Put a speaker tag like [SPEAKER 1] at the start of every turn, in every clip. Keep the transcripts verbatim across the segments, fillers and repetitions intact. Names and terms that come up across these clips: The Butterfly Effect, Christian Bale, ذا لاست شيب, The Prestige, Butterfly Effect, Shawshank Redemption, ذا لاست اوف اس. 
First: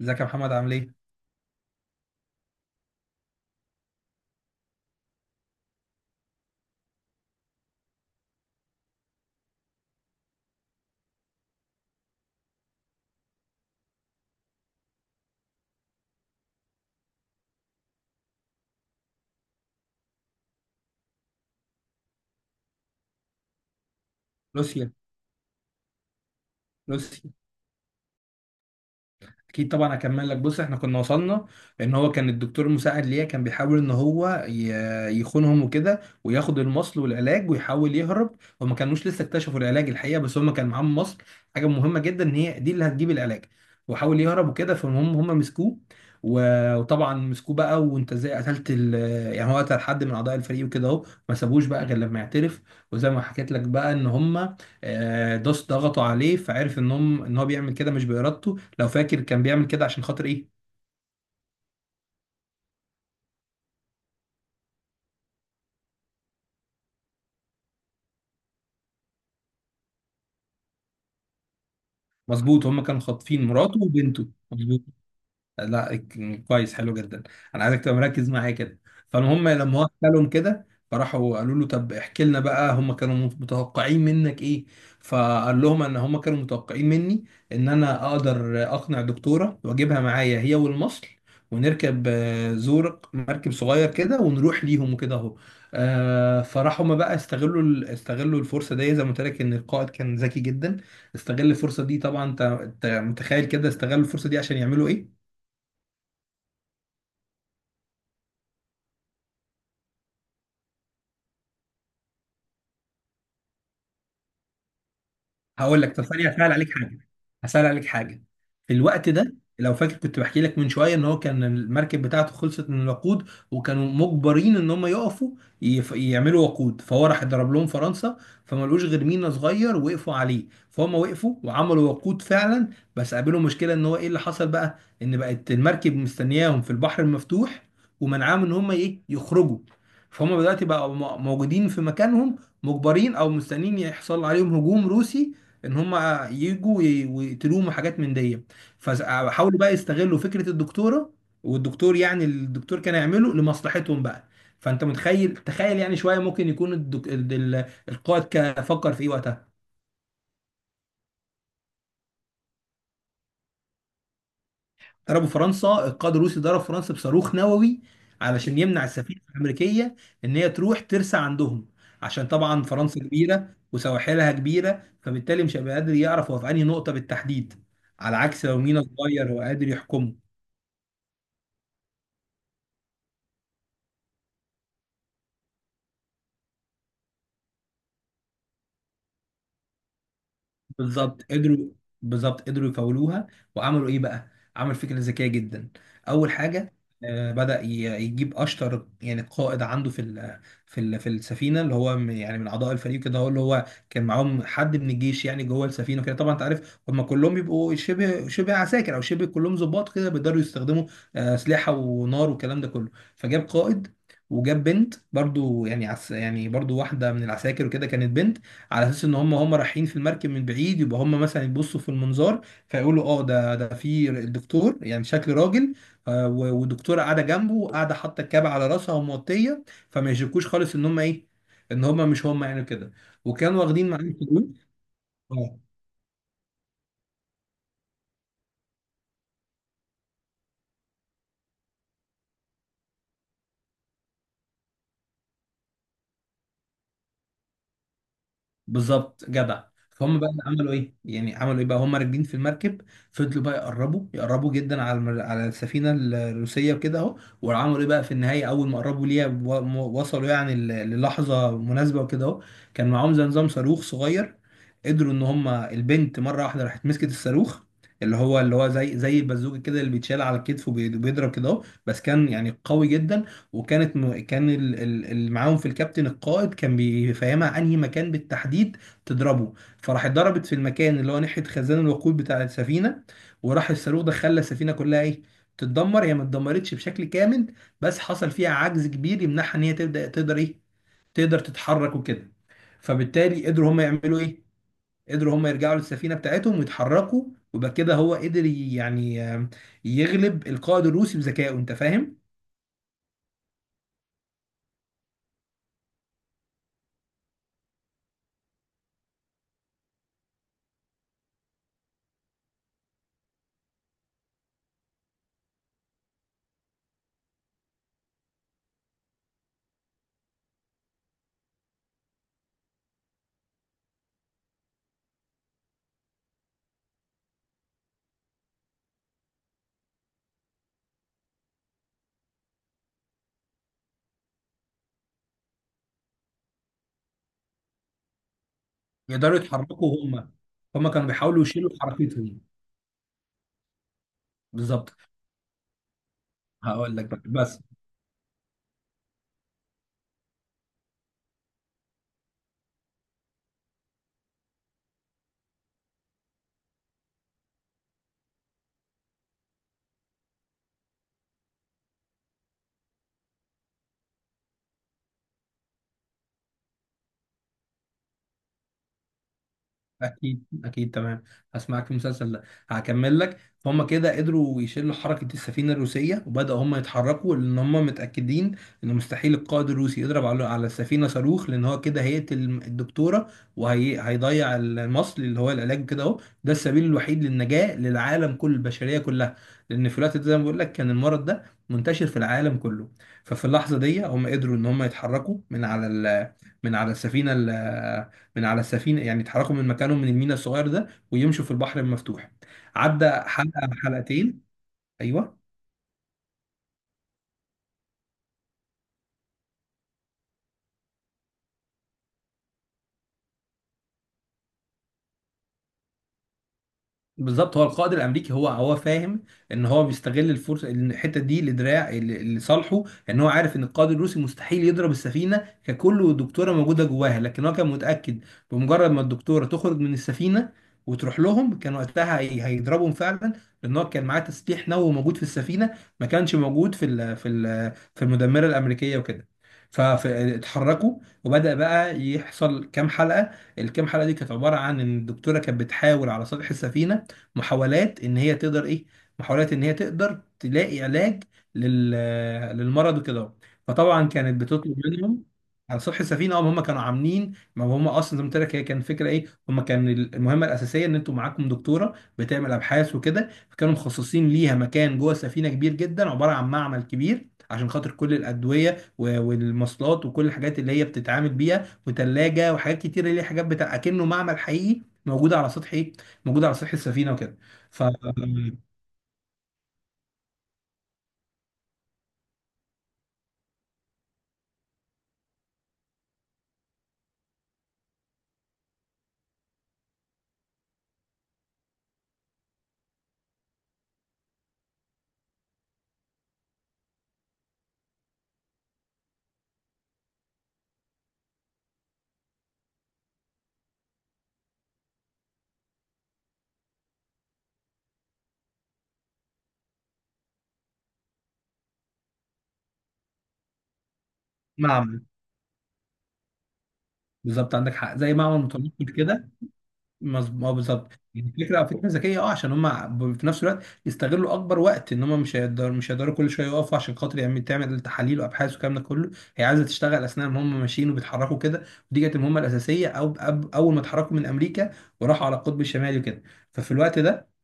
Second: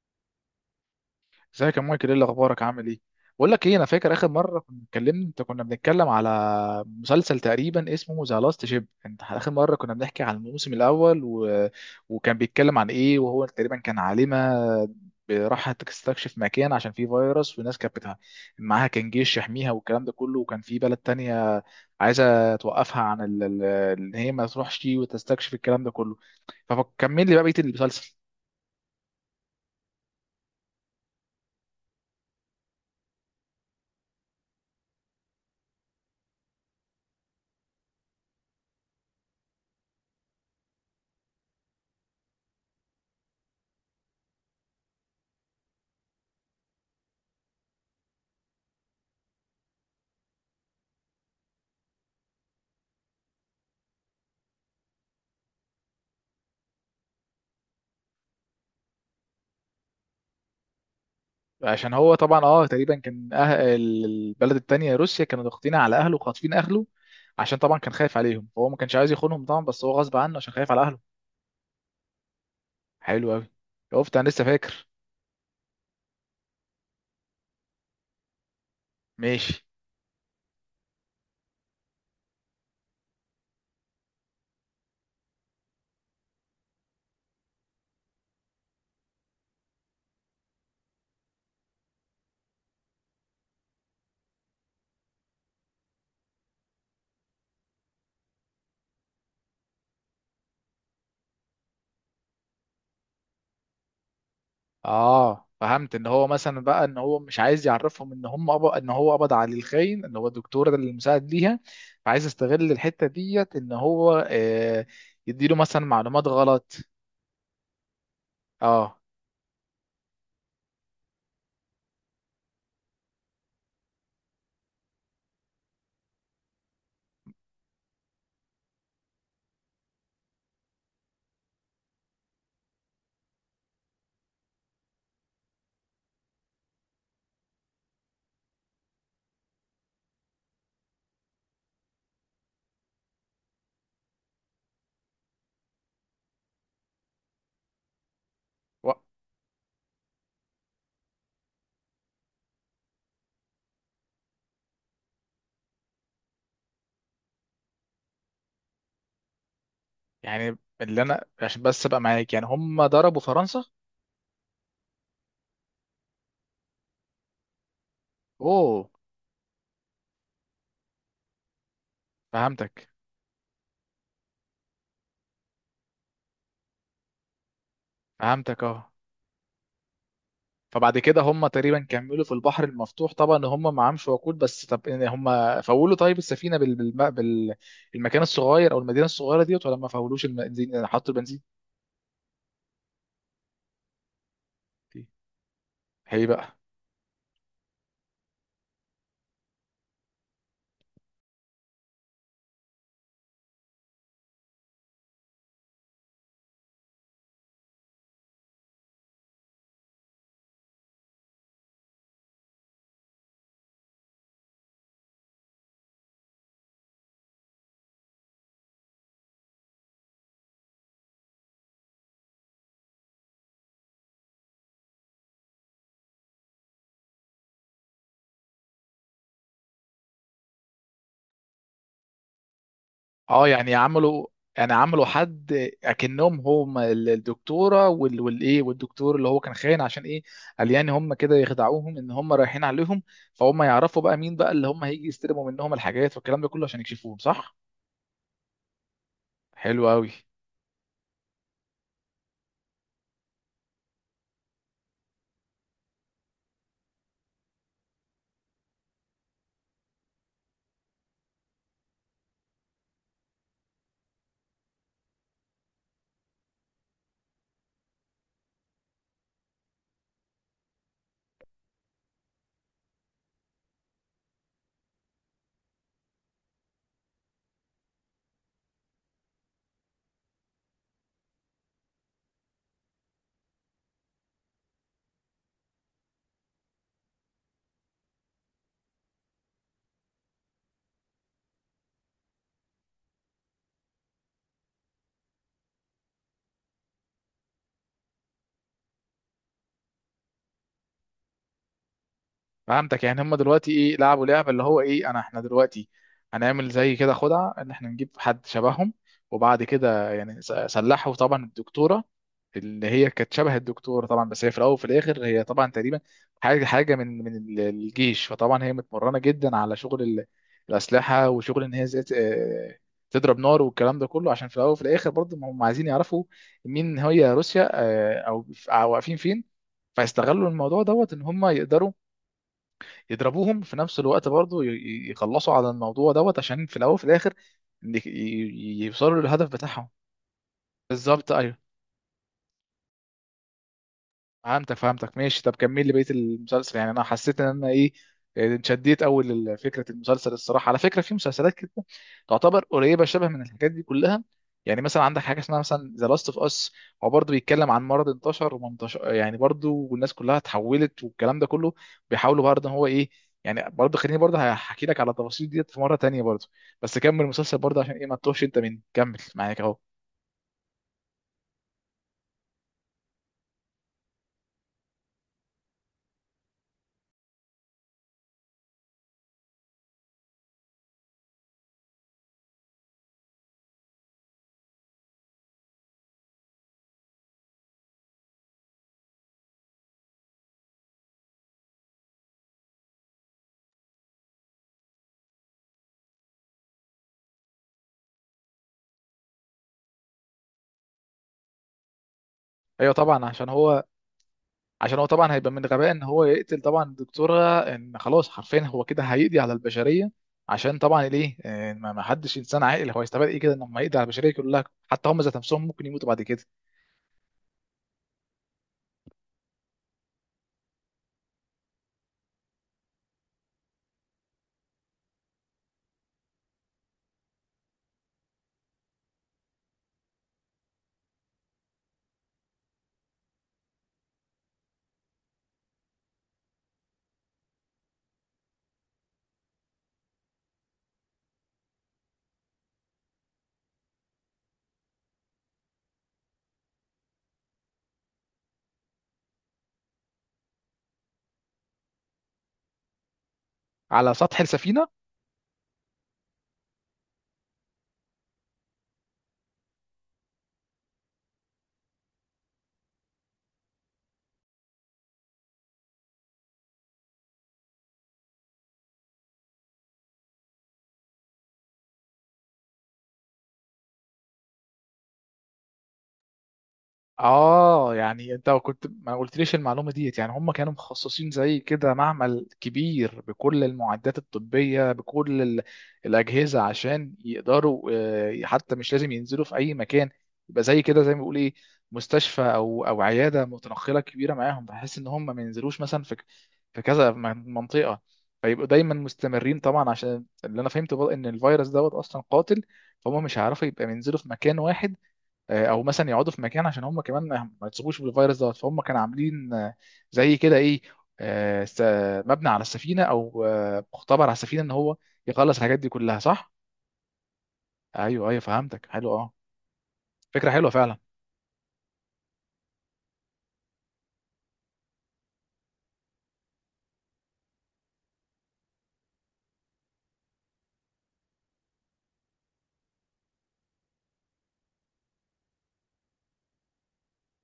[SPEAKER 1] ازيك يا محمد؟ عامل ايه؟
[SPEAKER 2] ازيك يا مايكل؟ ايه اللي اخبارك؟ عامل ايه؟ بقول لك ايه، انا فاكر اخر مره كنا اتكلمنا، انت كنا بنتكلم على مسلسل تقريبا اسمه ذا لاست شيب. انت اخر مره كنا بنحكي عن الموسم الاول و... وكان بيتكلم عن ايه، وهو تقريبا كان عالمه راحت تستكشف مكان عشان فيه فيروس، والناس كانت بتاع معاها كان جيش يحميها والكلام ده كله. وكان في بلد تانية عايزه توقفها عن ال- ال- ان هي ما تروحش
[SPEAKER 1] لوسيا.
[SPEAKER 2] وتستكشف الكلام ده كله. فكمل
[SPEAKER 1] لوسيا.
[SPEAKER 2] لي بقى بقيه المسلسل.
[SPEAKER 1] اكيد طبعا هكمل لك. بص احنا كنا وصلنا ان هو كان الدكتور المساعد ليا كان بيحاول ان هو ي- يخونهم وكده، وياخد المصل والعلاج ويحاول يهرب. هما كانوش لسه اكتشفوا العلاج الحقيقه، بس هما كان معاهم مصل، حاجه مهمه جدا، ان هي دي اللي هتجيب العلاج. وحاول يهرب وكده، فالمهم هما مسكوه. و- وطبعا مسكوه بقى، وانت ازاي قتلت ال... يعني هو قتل حد من اعضاء الفريق وكده اهو. ما سابوش بقى غير لما يعترف. وزي ما حكيت لك بقى ان هما آه، داس ضغطوا عليه، فعرف ان هم ان هو بيعمل كده مش بارادته. لو فاكر كان بيعمل كده عشان خاطر ايه؟
[SPEAKER 2] عشان هو طبعا اه تقريبا كان أه... البلد التانية روسيا كانوا ضاغطين على اهله وخاطفين اهله. عشان طبعا كان خايف عليهم، فهو ما كانش عايز يخونهم طبعا، بس هو غصب عنه عشان خايف على اهله.
[SPEAKER 1] مظبوط، هم كانوا
[SPEAKER 2] حلو
[SPEAKER 1] خاطفين
[SPEAKER 2] قوي.
[SPEAKER 1] مراته
[SPEAKER 2] شفت انا
[SPEAKER 1] وبنته،
[SPEAKER 2] لسه
[SPEAKER 1] مظبوط.
[SPEAKER 2] فاكر.
[SPEAKER 1] لا، كويس، حلو جدا. انا عايزك تبقى مركز معايا كده. فالمهم
[SPEAKER 2] ماشي.
[SPEAKER 1] لما هو حكى لهم كده، فراحوا قالوا له طب احكي لنا بقى هم كانوا متوقعين منك ايه. فقال لهم ان هم كانوا متوقعين مني ان انا اقدر اقنع دكتوره واجيبها معايا، هي والمصل، ونركب آه، زورق، مركب صغير كده، ونروح ليهم وكده اهو. آه، فراحوا هم بقى استغلوا ال- استغلوا الفرصه دي. زي ما قلت لك ان القائد كان ذكي جدا. استغل الفرصه دي طبعا. انت أنت متخيل كده استغلوا الفرصه دي عشان يعملوا ايه؟
[SPEAKER 2] اه، فهمت ان هو مثلا بقى ان هو مش عايز يعرفهم ان هم أب... ان هو قبض على الخاين اللي هو الدكتور ده اللي مساعد ليها، فعايز يستغل الحتة ديت ان هو آه يديله
[SPEAKER 1] هقول
[SPEAKER 2] مثلا
[SPEAKER 1] لك. طب
[SPEAKER 2] معلومات
[SPEAKER 1] ثانيه، هسال عليك
[SPEAKER 2] غلط.
[SPEAKER 1] حاجه. هسال عليك حاجه. في
[SPEAKER 2] اه.
[SPEAKER 1] الوقت ده لو فاكر، كنت بحكي لك من شويه ان هو كان المركب بتاعته خلصت من الوقود، وكانوا مجبرين ان هم يقفوا يف... يعملوا وقود. فهو راح ضرب لهم فرنسا، فما لقوش غير مينا صغير وقفوا عليه، فهم وقفوا وعملوا وقود فعلا. بس قابلهم مشكله، ان هو ايه اللي حصل بقى؟ ان بقت المركب مستنياهم في البحر المفتوح، ومنعاهم ان هم ايه يخرجوا. فهم دلوقتي بقوا م- موجودين في مكانهم، مجبرين او مستنيين يحصل عليهم هجوم روسي، ان هم يجوا ي- ويقتلوهم وحاجات من دي.
[SPEAKER 2] و...
[SPEAKER 1] فحاولوا بقى يستغلوا فكره الدكتوره والدكتور. يعني الدكتور كان يعمله لمصلحتهم بقى. فانت متخيل تخيل يعني شويه، ممكن يكون الدك... ال- ال- القائد كان فكر في ايه وقتها.
[SPEAKER 2] يعني اللي انا عشان بس ابقى معاك، يعني هم ضربوا فرنسا.
[SPEAKER 1] ضربوا فرنسا. القائد الروسي ضرب فرنسا بصاروخ نووي علشان يمنع
[SPEAKER 2] اوه.
[SPEAKER 1] السفينه الامريكيه ان هي تروح ترسى عندهم. عشان طبعا
[SPEAKER 2] فهمتك،
[SPEAKER 1] فرنسا كبيره وسواحلها كبيره، فبالتالي مش هيبقى قادر يعرف هو في انهي نقطه بالتحديد، على عكس لو
[SPEAKER 2] فهمتك.
[SPEAKER 1] مينا
[SPEAKER 2] اه.
[SPEAKER 1] صغير وقادر يحكمه.
[SPEAKER 2] فبعد كده هم تقريبا كملوا في البحر المفتوح، طبعا هم معهمش وقود، بس طب إن هم فولوا طيب السفينه بال... بالم... بال... المكان الصغير او المدينه الصغيره ديت، ولا ما فولوش البنزين يعني حطوا
[SPEAKER 1] بالظبط
[SPEAKER 2] البنزين
[SPEAKER 1] قدروا. بالظبط قدروا يفولوها. وعملوا ايه بقى؟ عمل فكره
[SPEAKER 2] فيه.
[SPEAKER 1] ذكيه جدا.
[SPEAKER 2] هي
[SPEAKER 1] اول
[SPEAKER 2] بقى.
[SPEAKER 1] حاجه، آه، بدأ ي- يجيب اشطر يعني قائد عنده في ال في ال في السفينه، اللي هو من- يعني من اعضاء الفريق كده. هو اللي هو كان معاهم حد من الجيش يعني جوه السفينه وكده. طبعا انت عارف هم كلهم بيبقوا شبه شبه عساكر او شبه كلهم ضباط كده، بيقدروا يستخدموا آه، اسلحه ونار والكلام ده كله. فجاب قائد، وجاب بنت برضو، يعني عس يعني برضو واحده من العساكر وكده، كانت بنت. على اساس ان هم هم رايحين في المركب من بعيد، يبقى هم مثلا يبصوا في المنظار فيقولوا اه، ده ده في الدكتور، يعني شكل راجل، آه، و- والدكتوره قاعده جنبه، قاعده حاطه الكاب على راسها وموطيه، فما يشكوش خالص ان هم ايه، ان هم مش هم يعني كده.
[SPEAKER 2] اه،
[SPEAKER 1] وكانوا
[SPEAKER 2] يعني
[SPEAKER 1] واخدين معاهم
[SPEAKER 2] عملوا يعني عملوا
[SPEAKER 1] فلوس.
[SPEAKER 2] حد اكنهم هم ال- الدكتوره وال... والايه والدكتور اللي هو كان خاين. عشان ايه؟ قال يعني هم كده يخدعوهم ان هم رايحين عليهم، فهم يعرفوا بقى مين بقى اللي هم هيجي يستلموا منهم الحاجات والكلام ده كله، عشان يكشفوهم. صح؟
[SPEAKER 1] بالظبط جدع.
[SPEAKER 2] حلو قوي.
[SPEAKER 1] فهم بقى عملوا ايه؟ يعني عملوا ايه بقى هم راكبين في المركب؟ فضلوا بقى يقربوا يقربوا جدا على المر... على السفينه الروسيه وكده اهو. وعملوا ايه بقى في النهايه؟ اول ما قربوا ليها و... م- وصلوا يعني ل- للحظه مناسبه وكده اهو، كان معاهم زي نظام صاروخ صغير. قدروا ان هم البنت مره واحده راحت مسكت الصاروخ، اللي هو اللي هو زي زي البازوكه كده، اللي بيتشال على الكتف وبيضرب كده اهو، بس كان يعني قوي جدا. وكانت م... كان ال- ال- اللي معاهم في الكابتن القائد كان بيفهمها انهي مكان بالتحديد تضربه. فراح ضربت في المكان اللي هو ناحيه خزان الوقود بتاع السفينه، وراح الصاروخ ده خلى السفينه كلها ايه، تتدمر. هي ما اتدمرتش بشكل كامل، بس حصل فيها عجز كبير يمنعها ان هي تبدا تقدر ايه، تقدر تتحرك وكده. فبالتالي قدروا هم يعملوا ايه، قدروا هم يرجعوا للسفينه بتاعتهم ويتحركوا. وبقى كده هو قدر ي- يعني آم، يغلب القائد الروسي بذكائه. انت فاهم؟
[SPEAKER 2] فهمتك. يعني هم دلوقتي ايه لعبوا لعبه اللي هو ايه، انا احنا دلوقتي هنعمل زي كده خدعه، ان احنا نجيب حد شبههم. وبعد كده يعني س- سلحوا طبعا الدكتوره اللي هي كانت شبه الدكتوره طبعا، بس هي في الاول وفي الاخر هي طبعا تقريبا حاجه حاجه من من ال- الجيش. فطبعا هي متمرنه جدا على شغل ال- الاسلحه، وشغل ان هي ازاي ت- آه، تضرب نار والكلام ده كله، عشان في الاول وفي الاخر برضه ما هم عايزين يعرفوا مين هي روسيا، آه، او أو واقفين فين. فيستغلوا الموضوع دوت ان هم يقدروا يضربوهم في نفس الوقت برضو، ي- ي- يخلصوا على الموضوع دوت، عشان في الاول وفي الاخر إن ي- ي- يوصلوا
[SPEAKER 1] يقدروا
[SPEAKER 2] للهدف بتاعهم.
[SPEAKER 1] يتحركوا هم، هم كانوا
[SPEAKER 2] بالظبط،
[SPEAKER 1] بيحاولوا
[SPEAKER 2] ايوه.
[SPEAKER 1] يشيلوا حركتهم.
[SPEAKER 2] فهمتك،
[SPEAKER 1] بالظبط.
[SPEAKER 2] فهمتك. ماشي، طب كمل لي بقيه المسلسل، يعني
[SPEAKER 1] هقول
[SPEAKER 2] انا
[SPEAKER 1] لك بقى.
[SPEAKER 2] حسيت ان
[SPEAKER 1] بس
[SPEAKER 2] انا ايه. آه، اتشديت اول لفكره المسلسل الصراحه. على فكره، في مسلسلات كده تعتبر قريبه شبه من الحاجات دي كلها. يعني مثلا عندك حاجه اسمها مثلا ذا لاست اوف اس، هو برضه بيتكلم عن مرض انتشر ومنتشر يعني برضه، والناس كلها اتحولت والكلام ده كله، بيحاولوا برضه ان هو ايه. يعني برضه خليني برضه هحكي لك على التفاصيل ديت في مره تانية برضه. بس كمل المسلسل برضه، عشان ايه ما تتوهش انت مني. كمل معاك اهو.
[SPEAKER 1] اكيد، اكيد تمام. هسمعك في المسلسل ده. هكمل لك. هم كده قدروا يشيلوا حركه السفينه الروسيه، وبداوا هم يتحركوا لان هم متاكدين ان مستحيل القائد الروسي يضرب على على السفينه صاروخ، لان هو كده هيقتل الدكتوره، وهيضيع المصل اللي هو العلاج كده اهو، ده السبيل الوحيد للنجاه للعالم، كل البشريه كلها. لان في الوقت ده زي ما بقول لك، كان المرض ده منتشر في العالم كله. ففي اللحظه دي هم قدروا ان هم يتحركوا من على ال- من على السفينه. من على السفينه، يعني اتحركوا من مكانهم من الميناء الصغير ده، ويمشوا في البحر المفتوح.
[SPEAKER 2] ايوه
[SPEAKER 1] عدى
[SPEAKER 2] طبعا، عشان
[SPEAKER 1] حلقه
[SPEAKER 2] هو
[SPEAKER 1] حلقتين.
[SPEAKER 2] عشان هو طبعا
[SPEAKER 1] ايوه
[SPEAKER 2] هيبقى من غباء ان هو يقتل طبعا الدكتوره، ان خلاص حرفيا هو كده هيقضي على البشريه. عشان طبعا ليه؟ آه، ما ما حدش انسان عاقل، هو هيستفاد ايه كده انه ما يقضي على البشريه كلها، حتى هم ذات نفسهم ممكن يموتوا بعد كده.
[SPEAKER 1] بالظبط. هو القائد الامريكي هو هو فاهم ان هو بيستغل الفرصه، إن الحته دي لدراع ل- لصالحه. ان هو عارف ان القائد الروسي مستحيل يضرب السفينه ككل والدكتوره موجوده جواها، لكن هو كان متاكد بمجرد ما الدكتوره تخرج من السفينه وتروح لهم، كان وقتها هي- هيضربهم فعلا، لان هو كان معاه تسليح نووي موجود في السفينه، ما كانش موجود في ال في ال في المدمره الامريكيه وكده. فاتحركوا، وبدأ بقى يحصل كام حلقة. الكام حلقة دي كانت عبارة عن ان الدكتورة كانت بتحاول على سطح السفينة محاولات ان هي تقدر ايه، محاولات ان هي تقدر تلاقي علاج لل للمرض وكده. فطبعا
[SPEAKER 2] على سطح
[SPEAKER 1] كانت بتطلب
[SPEAKER 2] السفينه.
[SPEAKER 1] منهم على سطح السفينه. هم هم كانوا عاملين، ما هم اصلا زي ما قلت لك، هي كان فكره ايه هم، كان المهمه الاساسيه ان انتوا معاكم دكتوره بتعمل ابحاث وكده، فكانوا مخصصين ليها مكان جوه السفينه كبير جدا، عباره عن معمل كبير، عشان خاطر كل الادويه و- والمصلات وكل الحاجات اللي هي بتتعامل بيها، وتلاجه، وحاجات كتير اللي هي حاجات بتاع اكنه معمل حقيقي، موجوده على سطح ايه، موجوده على سطح السفينه وكده. ف
[SPEAKER 2] اه، يعني انت كنت ما قلتليش المعلومه ديت، يعني هم كانوا مخصصين زي كده معمل كبير بكل المعدات الطبيه، بكل ال- الاجهزه، عشان يقدروا، آه، حتى مش لازم ينزلوا في اي مكان. يبقى زي كده زي ما بيقول ايه، مستشفى او او عياده متنقله كبيره معاهم، بحيث ان هم ما ينزلوش مثلا في في كذا م- منطقه. فيبقوا دايما مستمرين، طبعا عشان اللي انا فهمته بقى ان الفيروس دوت اصلا قاتل، فهم مش هيعرفوا يبقى ينزلوا في مكان واحد. آه، او مثلا يقعدوا في مكان، عشان هم كمان ما ما يتصابوش بالفيروس دوت. فهم كانوا عاملين آه، زي كده ايه، آه، س- مبنى على السفينه، او آه، مختبر على السفينه، ان هو
[SPEAKER 1] معمل،
[SPEAKER 2] يخلص الحاجات دي كلها. صح؟
[SPEAKER 1] بالظبط، عندك حق، زي
[SPEAKER 2] ايوه،
[SPEAKER 1] معمل
[SPEAKER 2] ايوه، فهمتك،
[SPEAKER 1] متنقل
[SPEAKER 2] حلو.
[SPEAKER 1] كده.
[SPEAKER 2] اه.
[SPEAKER 1] مظبوط،
[SPEAKER 2] فكره
[SPEAKER 1] اه
[SPEAKER 2] حلوه
[SPEAKER 1] بالظبط.
[SPEAKER 2] فعلا.
[SPEAKER 1] يعني فكره، فكره ذكيه، اه، عشان هم في نفس الوقت يستغلوا اكبر وقت، ان هم مش هيقدروا، مش هيقدروا كل شويه يقفوا عشان خاطر يعمل تعمل تحاليل وابحاث والكلام ده كله. هي عايزه تشتغل اثناء ما هم ماشيين وبيتحركوا كده. ودي كانت المهمه الاساسيه. او أب- اول ما اتحركوا من امريكا وراحوا على القطب الشمالي وكده، ففي الوقت ده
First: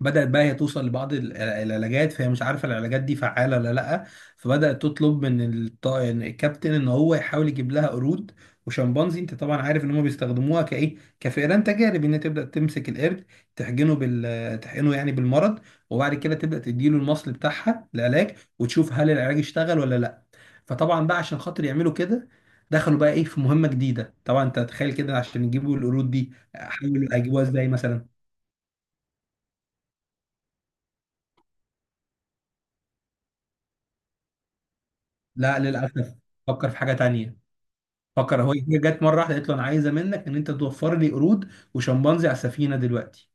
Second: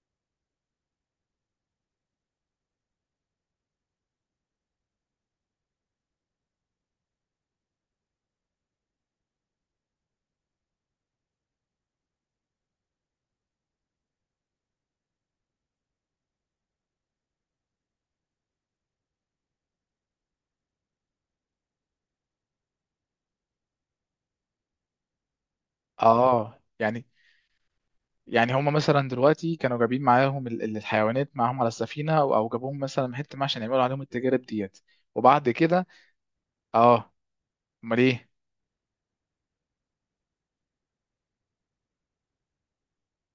[SPEAKER 1] بدأت بقى هي توصل لبعض ال- العلاجات. فهي مش عارفة العلاجات دي فعالة ولا لأ، فبدأت تطلب من الط- إن الكابتن إن هو يحاول يجيب لها قرود وشمبانزي. أنت طبعا عارف إن هم بيستخدموها كإيه، كفئران تجارب، إن هي تبدأ تمسك القرد تحقنه بال تحقنه يعني بالمرض، وبعد كده تبدأ تديله المصل بتاعها العلاج، وتشوف هل العلاج اشتغل ولا لأ. فطبعا بقى عشان خاطر يعملوا كده، دخلوا بقى إيه في مهمة جديدة. طبعا أنت تخيل كده، عشان يجيبوا القرود دي
[SPEAKER 2] اه، يعني
[SPEAKER 1] حاولوا هيجيبوها إزاي مثلا.
[SPEAKER 2] يعني هم مثلا دلوقتي كانوا جايبين معاهم ال- ال- الحيوانات معاهم على السفينه، او أو جابوهم مثلا من حته ما، عشان يعملوا عليهم التجارب ديت. وبعد
[SPEAKER 1] لا،
[SPEAKER 2] كده.
[SPEAKER 1] للاسف. فكر في حاجه
[SPEAKER 2] اه.
[SPEAKER 1] تانية.
[SPEAKER 2] امال ايه؟
[SPEAKER 1] فكر هو، هي جت مره واحده قالت له انا عايزه منك ان انت توفر لي قرود وشمبانزي على السفينه دلوقتي.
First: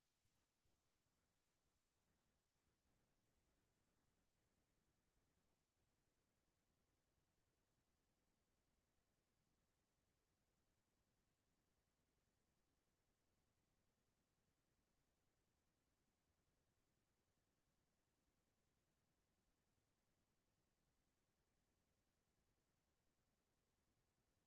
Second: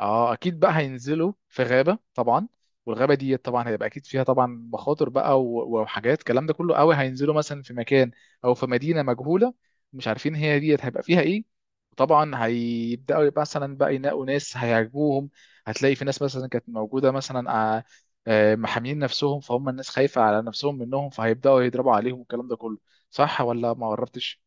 [SPEAKER 2] اه، اكيد بقى هينزلوا في غابه طبعا، والغابه دي طبعا هيبقى اكيد فيها طبعا مخاطر بقى، و- وحاجات الكلام ده كله قوي. هينزلوا مثلا في مكان او في مدينه مجهوله، مش عارفين هي ديت هيبقى فيها ايه. وطبعا هيبداوا يبقى مثلا بقى ينقوا ناس هيعجبوهم. هتلاقي في ناس مثلا كانت موجوده مثلا، آه، آه، محامين نفسهم، فهم الناس خايفه على نفسهم منهم، فهيبداوا يضربوا عليهم والكلام ده كله. صح ولا ما قربتش؟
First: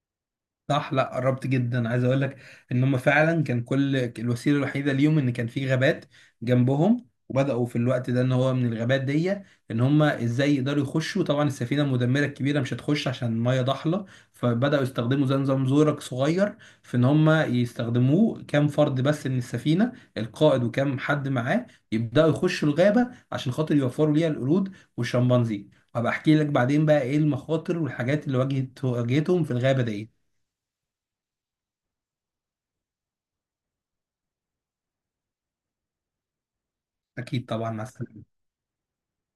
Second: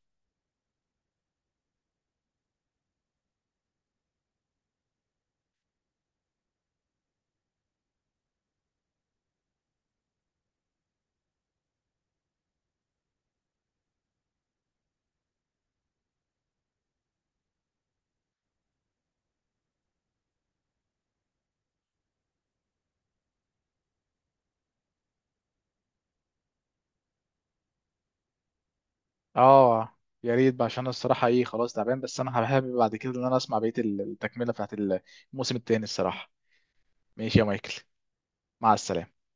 [SPEAKER 1] صح، لا قربت جدا. عايز اقول لك ان هم فعلا كان كل الوسيله الوحيده ليهم ان كان في غابات جنبهم، وبداوا في الوقت ده ان هو من الغابات دي، ان هم ازاي يقدروا يخشوا. طبعا السفينه المدمره الكبيره مش هتخش عشان الميه ضحله، فبداوا يستخدموا زي نظام زورق صغير، في ان هم يستخدموه كام فرد بس من السفينه، القائد وكام حد معاه، يبداوا يخشوا الغابه عشان خاطر يوفروا ليها القرود والشمبانزي. هبقى احكي لك بعدين بقى ايه المخاطر والحاجات اللي واجهت واجهتهم في الغابه
[SPEAKER 2] اه،
[SPEAKER 1] دي.
[SPEAKER 2] يا ريت بقى، عشان الصراحه ايه خلاص تعبان، بس انا حابب بعد كده ان انا اسمع بقيه التكمله بتاعت الموسم التاني الصراحه. ماشي يا
[SPEAKER 1] اكيد طبعا،
[SPEAKER 2] مايكل.
[SPEAKER 1] مع السلامه.
[SPEAKER 2] مع السلامه.